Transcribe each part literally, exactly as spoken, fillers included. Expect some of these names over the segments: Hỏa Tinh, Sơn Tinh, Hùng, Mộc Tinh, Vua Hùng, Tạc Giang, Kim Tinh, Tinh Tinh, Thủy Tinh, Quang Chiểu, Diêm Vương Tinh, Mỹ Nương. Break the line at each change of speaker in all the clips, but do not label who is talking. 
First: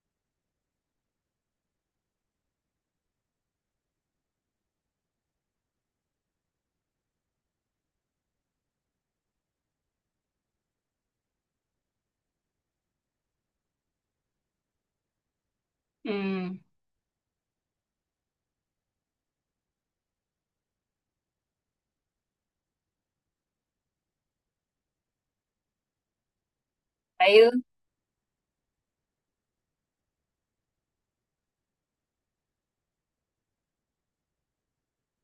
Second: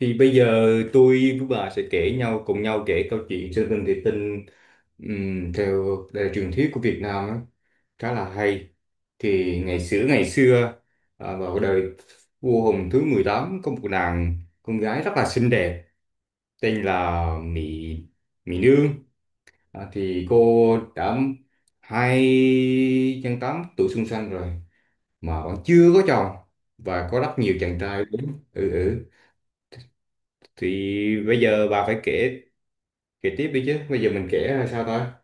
Thì bây giờ tôi với bà sẽ kể nhau cùng nhau kể câu chuyện Sơn Tinh Thủy Tinh, ừm, theo đời truyền thuyết của Việt Nam á, khá là hay. Thì ngày xưa ngày xưa à, vào đời vua Hùng thứ mười tám có một nàng con gái rất là xinh đẹp,
Ừ,
tên là Mỹ Mỹ Nương. À, thì cô đã hai trăm tám tuổi xuân xanh rồi mà vẫn chưa có chồng, và có rất
ừ.
nhiều chàng trai đúng, ừ, ừ. Thì bây giờ bà phải kể kể tiếp đi chứ, bây giờ mình kể là sao ta?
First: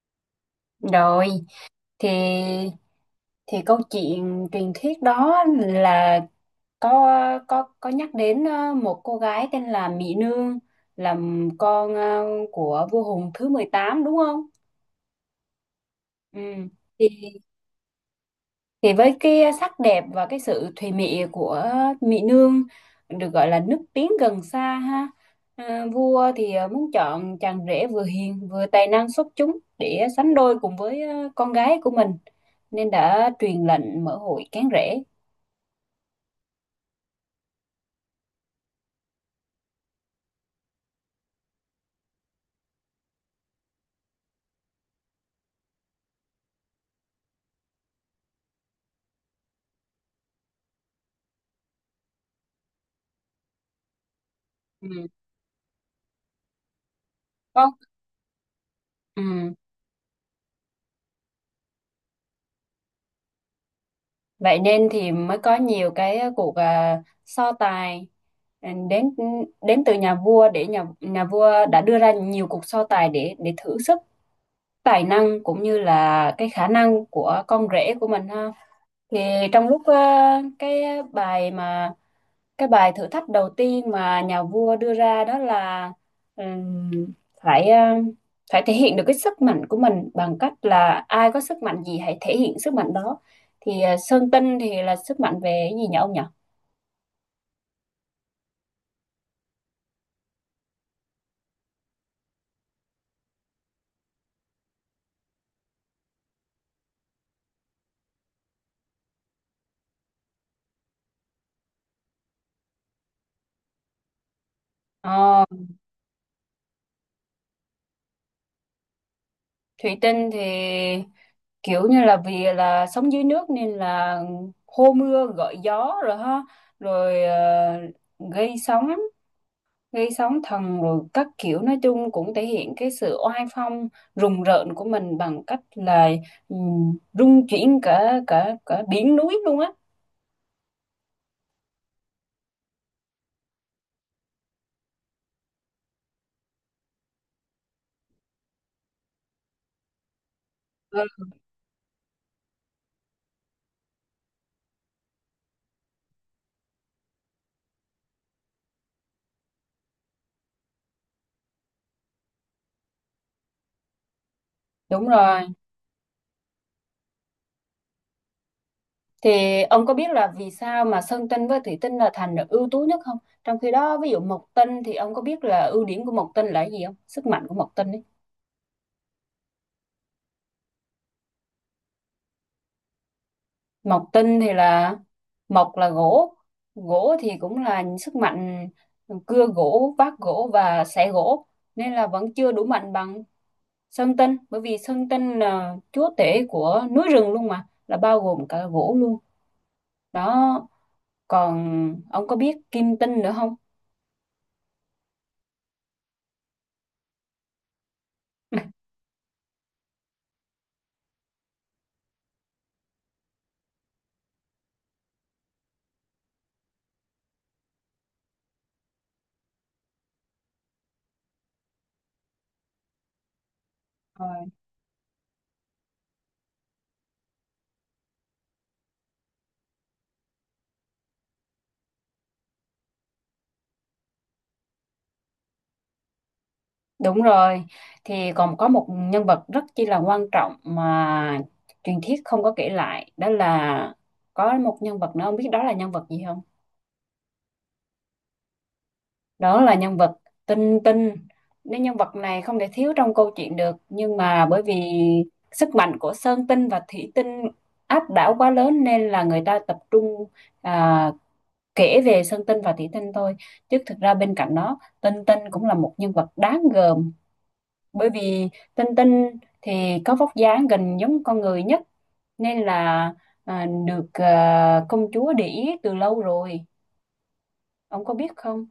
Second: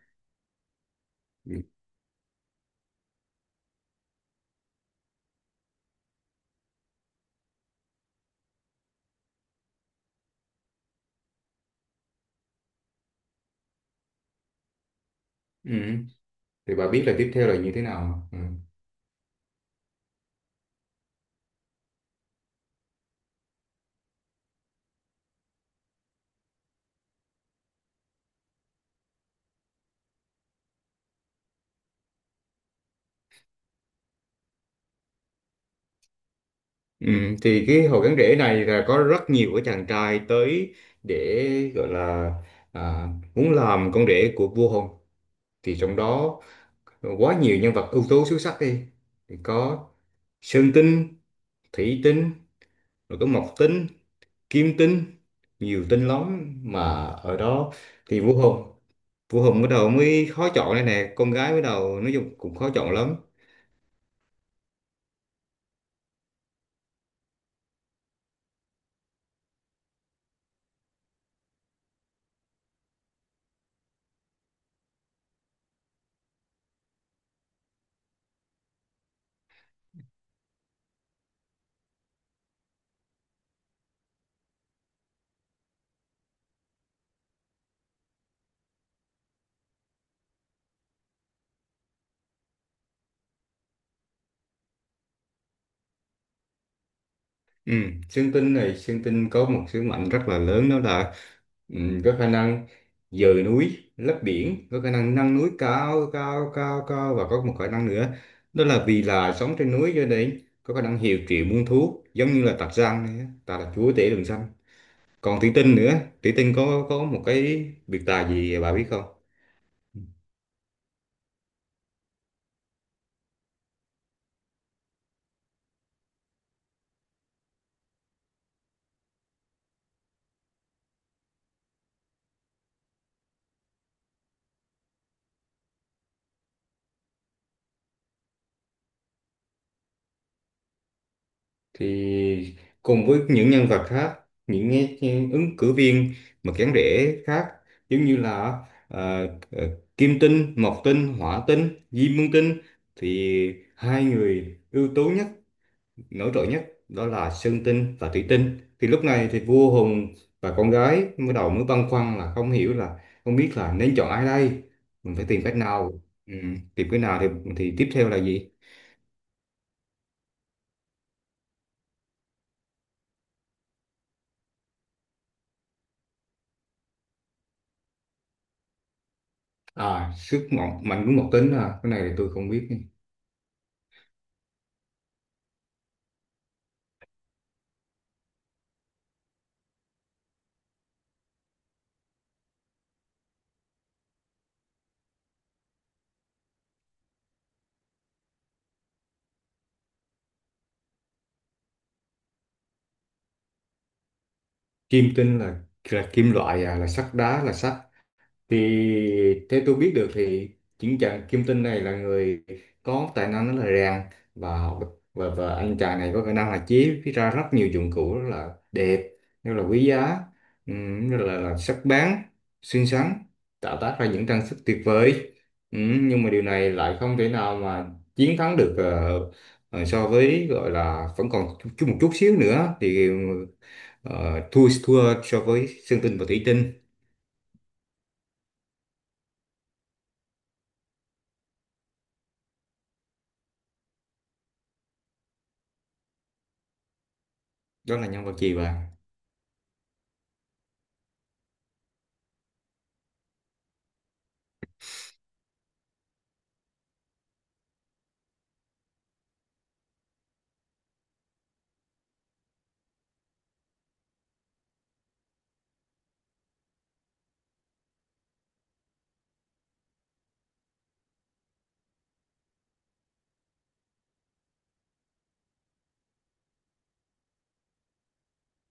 Rồi,
Ừ.
thì thì câu chuyện truyền thuyết đó là có có có nhắc đến ờ, một cô gái tên là Mỹ Nương, là con ờ, của vua Hùng thứ mười tám, đúng không?
Ừ.
Ừ.
Thì bà biết
Thì
là tiếp theo là như thế nào? Ừ.
Thì với cái sắc đẹp và cái sự thùy mị của Mỹ Nương, được gọi là nước tiếng gần xa, ha. À, vua thì à, muốn chọn chàng rể vừa hiền vừa tài năng xuất chúng để sánh đôi cùng với à, con gái của mình, nên đã truyền lệnh mở hội cán rể.
Ừ. Thì cái hồ gắn rễ này là có rất nhiều cái chàng trai tới để gọi là, à, muốn làm con rể của vua Hùng. Thì trong đó quá nhiều nhân vật ưu tú xuất sắc đi, thì có Sơn Tinh, Thủy Tinh, rồi có Mộc Tinh, Kim
Ừ.
Tinh, nhiều tinh lắm mà ở đó.
Con.
Thì vua Hùng vua
Ừ.
Hùng bắt đầu mới khó chọn đây nè, con gái bắt đầu nói chung cũng khó chọn lắm.
Vậy nên thì mới có nhiều cái ờ, cuộc à, so tài, ừ, đến đến từ nhà vua, để nhà nhà vua đã đưa ra nhiều cuộc so tài để để thử sức, tài năng cũng như là cái khả năng của con rể của mình, ha. Thì trong lúc ờ, cái bài mà cái bài thử thách đầu tiên mà nhà vua đưa ra đó là ừm, phải ừm, phải thể hiện được cái sức mạnh của mình bằng cách là ai có sức mạnh gì hãy thể hiện sức mạnh đó. Thì ờ, Sơn Tinh thì là sức mạnh về cái gì nhỉ ông nhỉ?
Ừ, Sơn Tinh này, Sơn Tinh có một sứ mệnh rất là lớn, đó là, ừ, có khả năng dời núi, lấp biển, có khả năng nâng núi cao, cao, cao, cao, và có một khả năng nữa, đó là vì là sống trên núi cho nên có khả năng hiệu triệu muôn thú, giống như là Tạc Giang này, á, ta là chúa tể rừng xanh. Còn
Ờ,
Thủy Tinh nữa, Thủy Tinh có có một cái biệt tài gì bà biết không?
Thủy Tinh thì kiểu như là vì là sống dưới nước nên là hô mưa gọi gió rồi, ha, rồi ờ, gây sóng gây sóng thần rồi các kiểu, nói chung cũng thể hiện cái sự oai phong rùng rợn của mình bằng cách là ừm, rung chuyển cả cả cả biển núi luôn á.
Thì cùng với những nhân vật khác, những cái- cái ứng cử viên mà kén rể khác, giống như là, ờ, ờ, Kim Tinh, Mộc
Ừ.
Tinh, Hỏa Tinh, Diêm Vương Tinh. Thì hai người ưu tú nhất, nổi trội nhất đó là Sơn Tinh và Thủy Tinh. Thì lúc này thì vua Hùng và con gái mới đầu mới băn khoăn là không hiểu là không biết là nên chọn ai đây,
Đúng
mình phải tìm
rồi.
cách nào, ừ, tìm cái nào thì thì tiếp theo là gì?
Thì ông có biết là vì sao mà Sơn Tinh với Thủy Tinh là thành được ưu tú nhất không, trong khi đó ví dụ Mộc Tinh thì ông có biết là ưu điểm của Mộc Tinh là cái gì không, sức mạnh của Mộc Tinh ấy?
À, sức mạnh mạnh của Mộc Tinh à, cái này thì tôi không biết.
Mộc Tinh thì là, mộc là gỗ, gỗ thì cũng là sức mạnh, cưa gỗ vác gỗ và xẻ gỗ, nên là vẫn chưa đủ mạnh bằng Sơn Tinh, bởi vì Sơn Tinh là chúa tể của núi rừng luôn mà, là bao gồm cả gỗ luôn đó. Còn ông có biết Kim Tinh nữa không?
Kim Tinh là là kim loại à, là sắt đá, là sắt. Thì theo tôi biết được thì chính chàng Kim Tinh này là người có tài năng rất là rèn và học, và, và anh chàng này có khả năng là chế ra rất nhiều dụng cụ rất là đẹp, rất là quý giá, ừm, rất là, là sắc bén, xinh xắn, tạo tác ra những
Rồi.
trang sức tuyệt vời. Ừm, nhưng mà điều này lại không thể nào mà chiến thắng được, ờ, ờ, so với gọi là vẫn còn chút một chút xíu nữa thì, ờ, thua thua so với Sơn Tinh và Thủy Tinh.
Đúng rồi, thì còn có một nhân vật rất chi là quan trọng mà truyền thuyết không có kể lại, đó là có một nhân vật nữa, ông biết đó là nhân vật gì không?
Đó là nhân vật gì vậy?
Đó là nhân vật Tinh Tinh. Nên nhân vật này không thể thiếu trong câu chuyện được, nhưng mà bởi vì sức mạnh của Sơn Tinh và Thủy Tinh áp đảo quá lớn nên là người ta tập trung à, kể về Sơn Tinh và Thủy Tinh thôi, chứ thực ra bên cạnh đó Tinh Tinh cũng là một nhân vật đáng gờm. Bởi vì Tinh Tinh thì có vóc dáng gần giống con người nhất, nên là à, được à, công chúa để ý từ lâu rồi, ông có biết không?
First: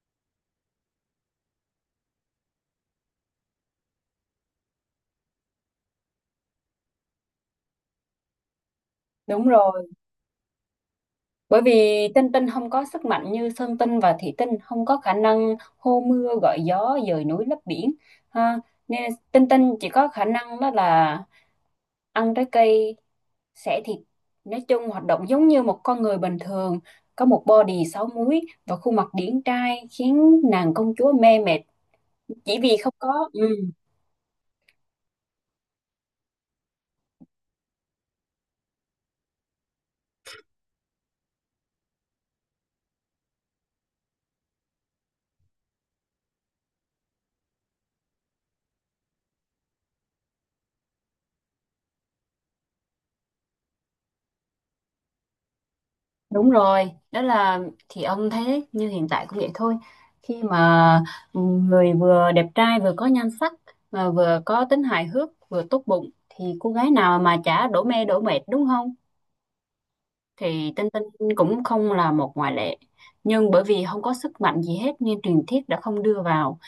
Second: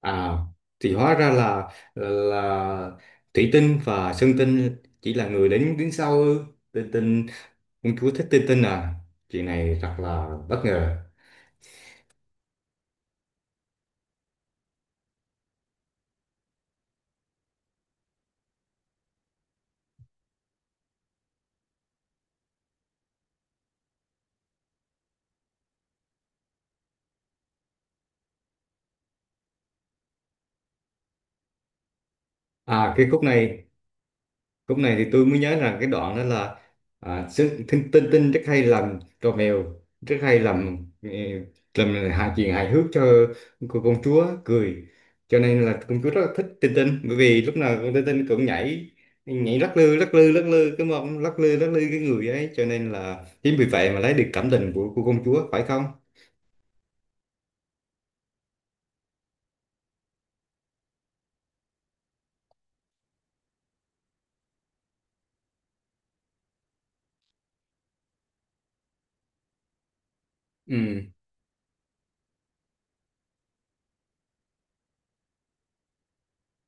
À, thì hóa ra là là Thủy Tinh và Sơn Tinh chỉ là người đến đứng sau ư? Tinh Tinh, công chúa thích Tinh Tinh à? Chuyện
Đúng
này
rồi.
thật là bất ngờ.
Bởi vì Tinh Tinh không có sức mạnh như Sơn Tinh và Thủy Tinh, không có khả năng hô mưa gọi gió dời núi lấp biển. Ha. Nên Tinh Tinh chỉ có khả năng đó là ăn trái cây, xẻ thịt. Nói chung hoạt động giống như một con người bình thường, có một body sáu múi và khuôn mặt điển trai khiến nàng công chúa mê mệt chỉ vì không
À, cái khúc
có. Ừ.
này, lúc này thì tôi mới nhớ rằng cái đoạn đó là, à, sức- tinh, tinh tinh rất hay làm trò mèo, rất hay làm, ờ, làm hài, chuyện hài hước cho cô công chúa cười, cho nên là công chúa rất là thích tinh tinh, bởi vì lúc nào con tinh tinh cũng nhảy nhảy lắc lư lắc lư lắc lư cái mông, lắc lư lắc lư cái người ấy, cho nên là chính vì vậy mà lấy được cảm tình của cô công chúa phải không?
Đúng rồi, đó là, thì ông thấy đấy, như hiện tại cũng vậy thôi. Khi mà người vừa đẹp trai vừa có nhan sắc mà vừa có tính hài hước, vừa tốt bụng thì cô gái nào mà chả đổ mê đổ mệt, đúng không? Thì Tinh
Ừ.
Tinh cũng không là một ngoại lệ. Nhưng bởi vì không có sức mạnh gì hết nên truyền thuyết đã không đưa vào.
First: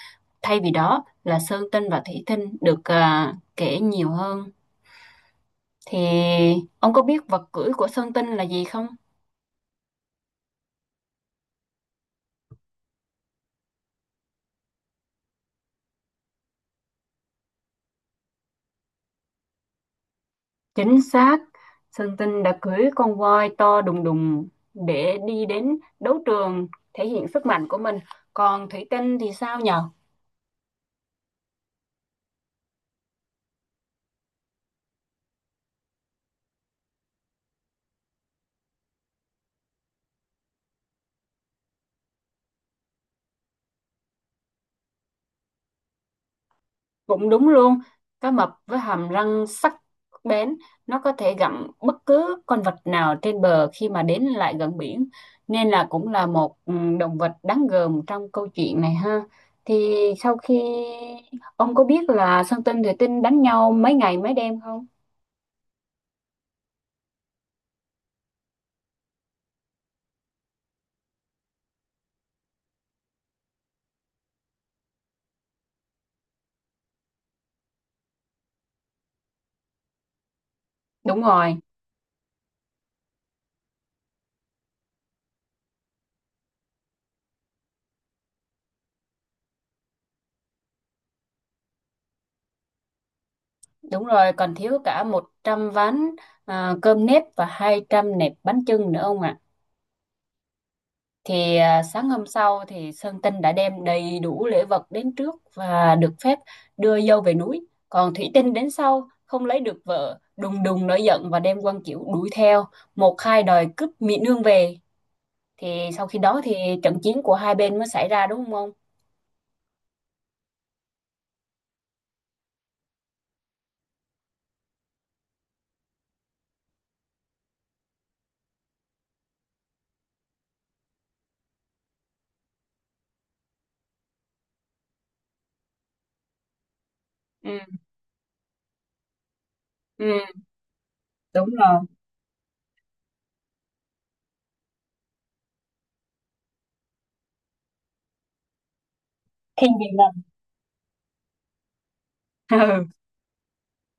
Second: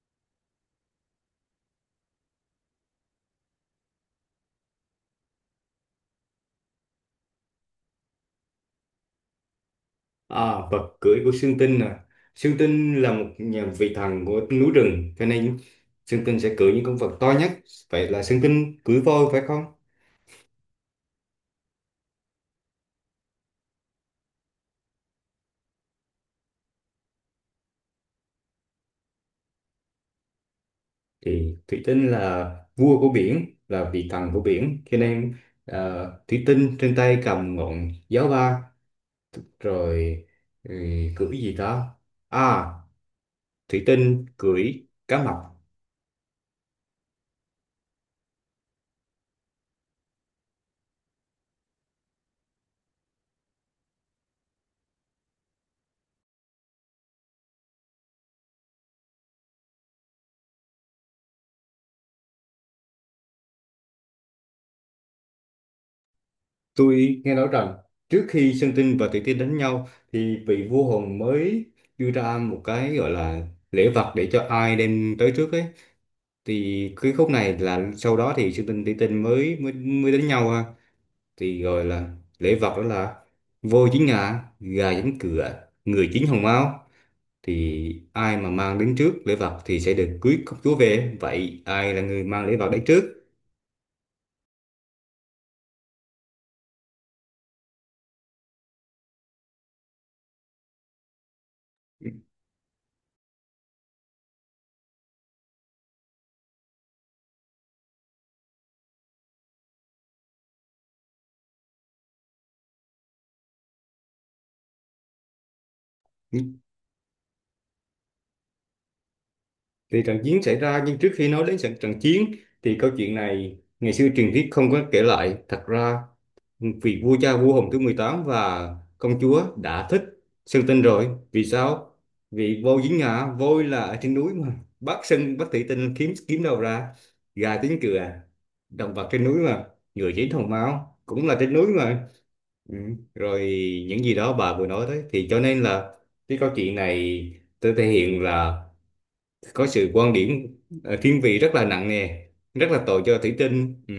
Thay vì đó là Sơn Tinh và Thủy Tinh được à, kể nhiều hơn. Thì ông có biết vật cưỡi của Sơn Tinh là gì không?
À, vật cưỡi của Sương Tinh à. Sương Tinh là một nhà vị thần của núi rừng, cho nên Sương Tinh sẽ cưỡi những con vật to nhất. Vậy là Sương Tinh cưỡi voi phải không?
Chính xác, Sơn Tinh đã cưỡi con voi to đùng đùng để đi đến đấu trường thể hiện sức mạnh của mình. Còn Thủy Tinh thì sao nhờ?
Thì Thủy Tinh là vua của biển, là vị thần của biển, cho nên, à, Thủy Tinh trên tay cầm ngọn giáo ba, rồi, ừ, cưỡi gì đó. À, Thủy Tinh cưỡi cá mập.
Cũng đúng luôn, cá mập với hàm răng sắc bén, nó có thể gặm bất cứ con vật nào trên bờ khi mà đến lại gần biển, nên là cũng là một, ừ, động vật đáng gờm trong câu chuyện này, ha. Thì sau khi, ông có biết là Sơn Tinh Thủy Tinh đánh nhau mấy ngày mấy đêm không?
Tôi nghe nói rằng trước khi Sơn Tinh và Thủy Tiên đánh nhau thì vị vua hồn mới đưa ra một cái gọi là lễ vật để cho ai đem tới trước ấy. Thì cái khúc này là sau đó thì Sơn Tinh Thủy Tiên mới mới mới đánh nhau ha.
Đúng rồi.
Thì gọi là lễ vật đó là voi chín ngà, gà chín cựa, người chín hồng mao. Thì ai mà mang đến trước lễ vật thì sẽ được cưới công chúa về. Vậy ai là người mang lễ vật đến trước?
Đúng rồi, còn thiếu cả một trăm ván à, cơm nếp và hai trăm nẹp bánh chưng nữa ông ạ. Thì à, sáng hôm sau thì Sơn Tinh đã đem đầy đủ lễ vật đến trước và được phép đưa dâu về núi. Còn Thủy Tinh đến sau, không lấy được vợ, đùng đùng nổi giận và đem Quang Chiểu đuổi theo, một hai đòi cướp Mỹ Nương về. Thì sau khi đó thì trận chiến của hai bên mới xảy ra, đúng không ông?
Thì trận chiến xảy ra, nhưng trước khi nói đến trận trận chiến thì câu chuyện này ngày xưa truyền thuyết không có kể lại. Thật ra vì vua cha vua Hùng thứ mười tám và công chúa đã thích Sơn Tinh rồi. Vì sao? Vì voi dính ngã, voi là ở trên núi mà. Bác Sơn, bác Thủy Tinh kiếm kiếm đâu ra gà
Ừ,
tiếng cựa, động vật trên núi mà. Người
ừ,
chín hồng máu cũng là
đúng
trên núi
rồi.
mà. Ừ. Rồi những gì đó bà vừa nói đấy, thì cho nên là cái câu chuyện này tôi thể hiện là có
Thiên vị
sự
lần.
quan điểm, ờ, thiên vị rất là nặng nề, rất là tội cho Thủy Tinh. Ừ.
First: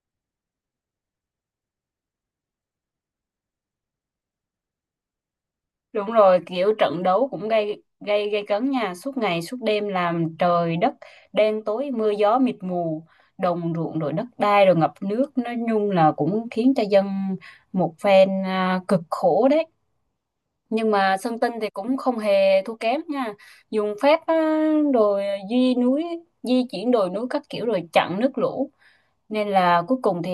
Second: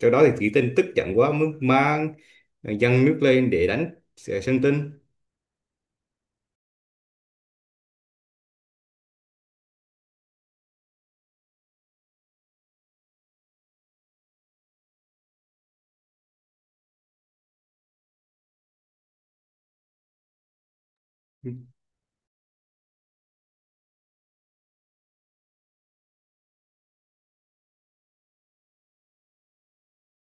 Sau đó thì Thủy Tinh tức giận quá mới mang, ờ, dâng nước lên để đánh, ờ, Sơn Tinh.
Đúng rồi, kiểu trận đấu cũng gây gây gây cấn nha, suốt ngày suốt đêm làm trời đất đen tối mưa gió mịt mù, đồng ruộng rồi đất đai rồi ngập nước, nói chung là cũng khiến cho dân một phen à, cực khổ đấy. Nhưng mà Sơn Tinh thì cũng không hề thua kém nha. Dùng phép á, rồi di núi, di chuyển đồi núi các kiểu rồi chặn nước lũ. Nên là cuối cùng thì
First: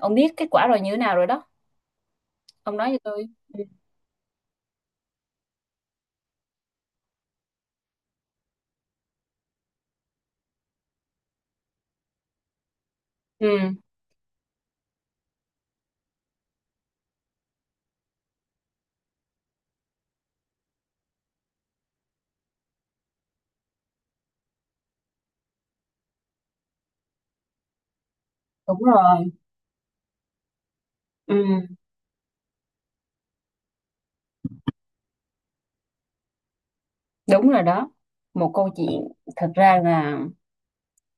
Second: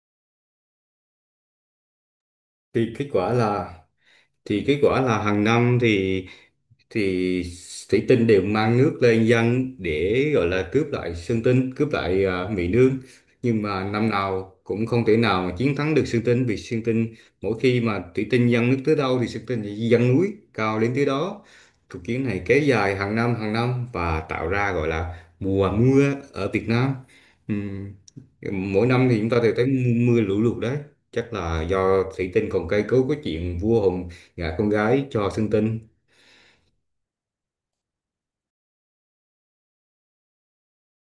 ông biết kết quả rồi như thế nào rồi đó. Ông nói
Thì
cho
kết
tôi.
quả là, thì kết quả là hàng năm thì thì Thủy Tinh đều mang nước lên dân để gọi là cướp lại Sơn Tinh, cướp lại, à, Mỹ Nương. Nhưng
Ừ,
mà năm nào cũng không thể nào mà chiến thắng được Sơn Tinh, vì Sơn Tinh mỗi khi mà Thủy Tinh dâng nước tới đâu thì Sơn Tinh sẽ dâng núi cao đến tới đó. Cuộc chiến này kéo dài hàng năm hàng năm và tạo ra gọi là mùa mưa ở Việt Nam. Ừm,
đúng
Mỗi năm thì chúng
rồi.
ta đều thấy mưa, mưa lũ lụt đấy. Chắc
Ừ.
là do Thủy Tinh còn cây cấu cái chuyện vua Hùng gả con gái cho Sơn Tinh.
Đúng rồi đó, một câu chuyện thật ra là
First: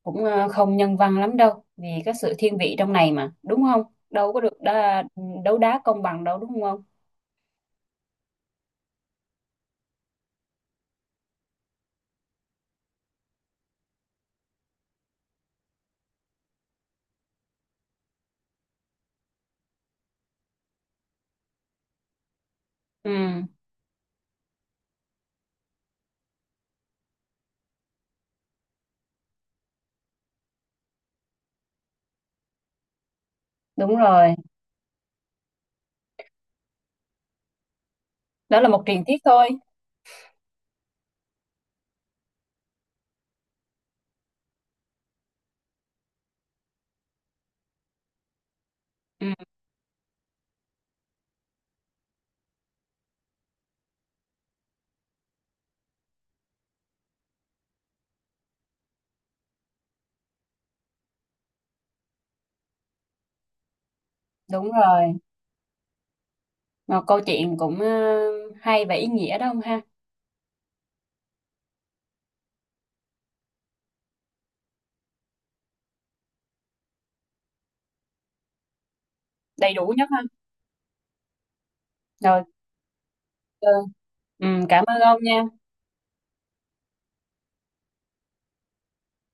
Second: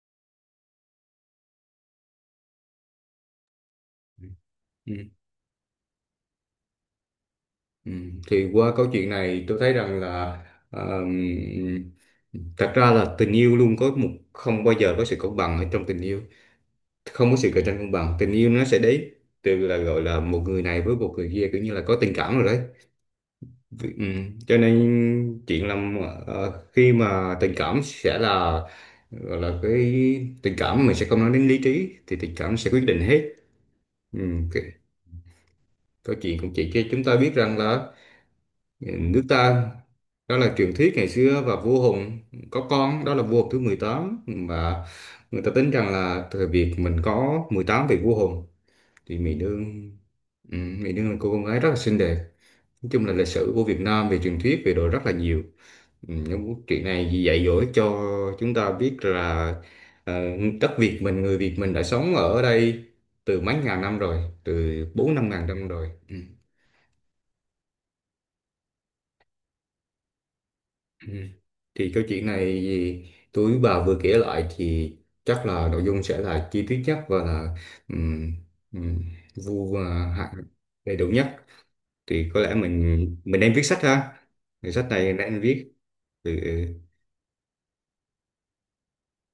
cũng ờ, không nhân văn lắm đâu, vì cái sự thiên vị trong này mà, đúng không? Đâu có được
Ừ.
đá, đấu đá công bằng đâu đúng không?
Ừ, thì qua câu chuyện này tôi thấy rằng là, um, thật ra là tình yêu luôn có một không bao giờ có sự công bằng ở trong tình yêu, không có sự cạnh tranh công bằng, tình yêu nó sẽ đến từ là gọi là một người này với một người kia, kiểu như là có tình cảm rồi đấy.
Ừ,
Ừ. Cho nên chuyện là, ờ, khi mà tình cảm sẽ là gọi là cái tình cảm, mình sẽ không nói đến lý trí, thì tình cảm sẽ quyết định hết.
đúng
Ừ.
rồi,
cái- Câu chuyện cũng chỉ cho chúng ta biết rằng là,
đó là một
dạ,
truyền thuyết
nước
thôi.
ta đó là truyền thuyết ngày xưa, và vua Hùng có con đó là vua Hùng thứ mười tám, và người ta tính rằng là thời Việt mình có mười tám vị vua Hùng. Thì
Ừ,
Mỹ Nương, ừ, Mỹ Nương là cô con gái rất là xinh đẹp. Nói chung là lịch sử của Việt Nam về truyền thuyết về đồ rất là nhiều. Ừ, những chuyện này dạy dỗ cho chúng ta biết là, ờ, đất Việt mình, người Việt mình đã sống ở đây từ mấy ngàn năm rồi,
đúng
từ
rồi,
bốn năm ngàn năm rồi. Ừ.
một câu chuyện cũng ờ, hay và ý nghĩa đó không ha?
Ừ. Thì câu chuyện này gì tôi bà vừa kể lại thì chắc là nội dung sẽ là chi tiết nhất và là, um, um, vu
Đầy
và
đủ nhất ha.
hạ đầy đủ nhất, thì có
Rồi,
lẽ mình mình đang viết
ờ,
sách ha.
ừ,
Thì
cảm
sách
ơn
này
ông
đang
nha.
viết. Ừ.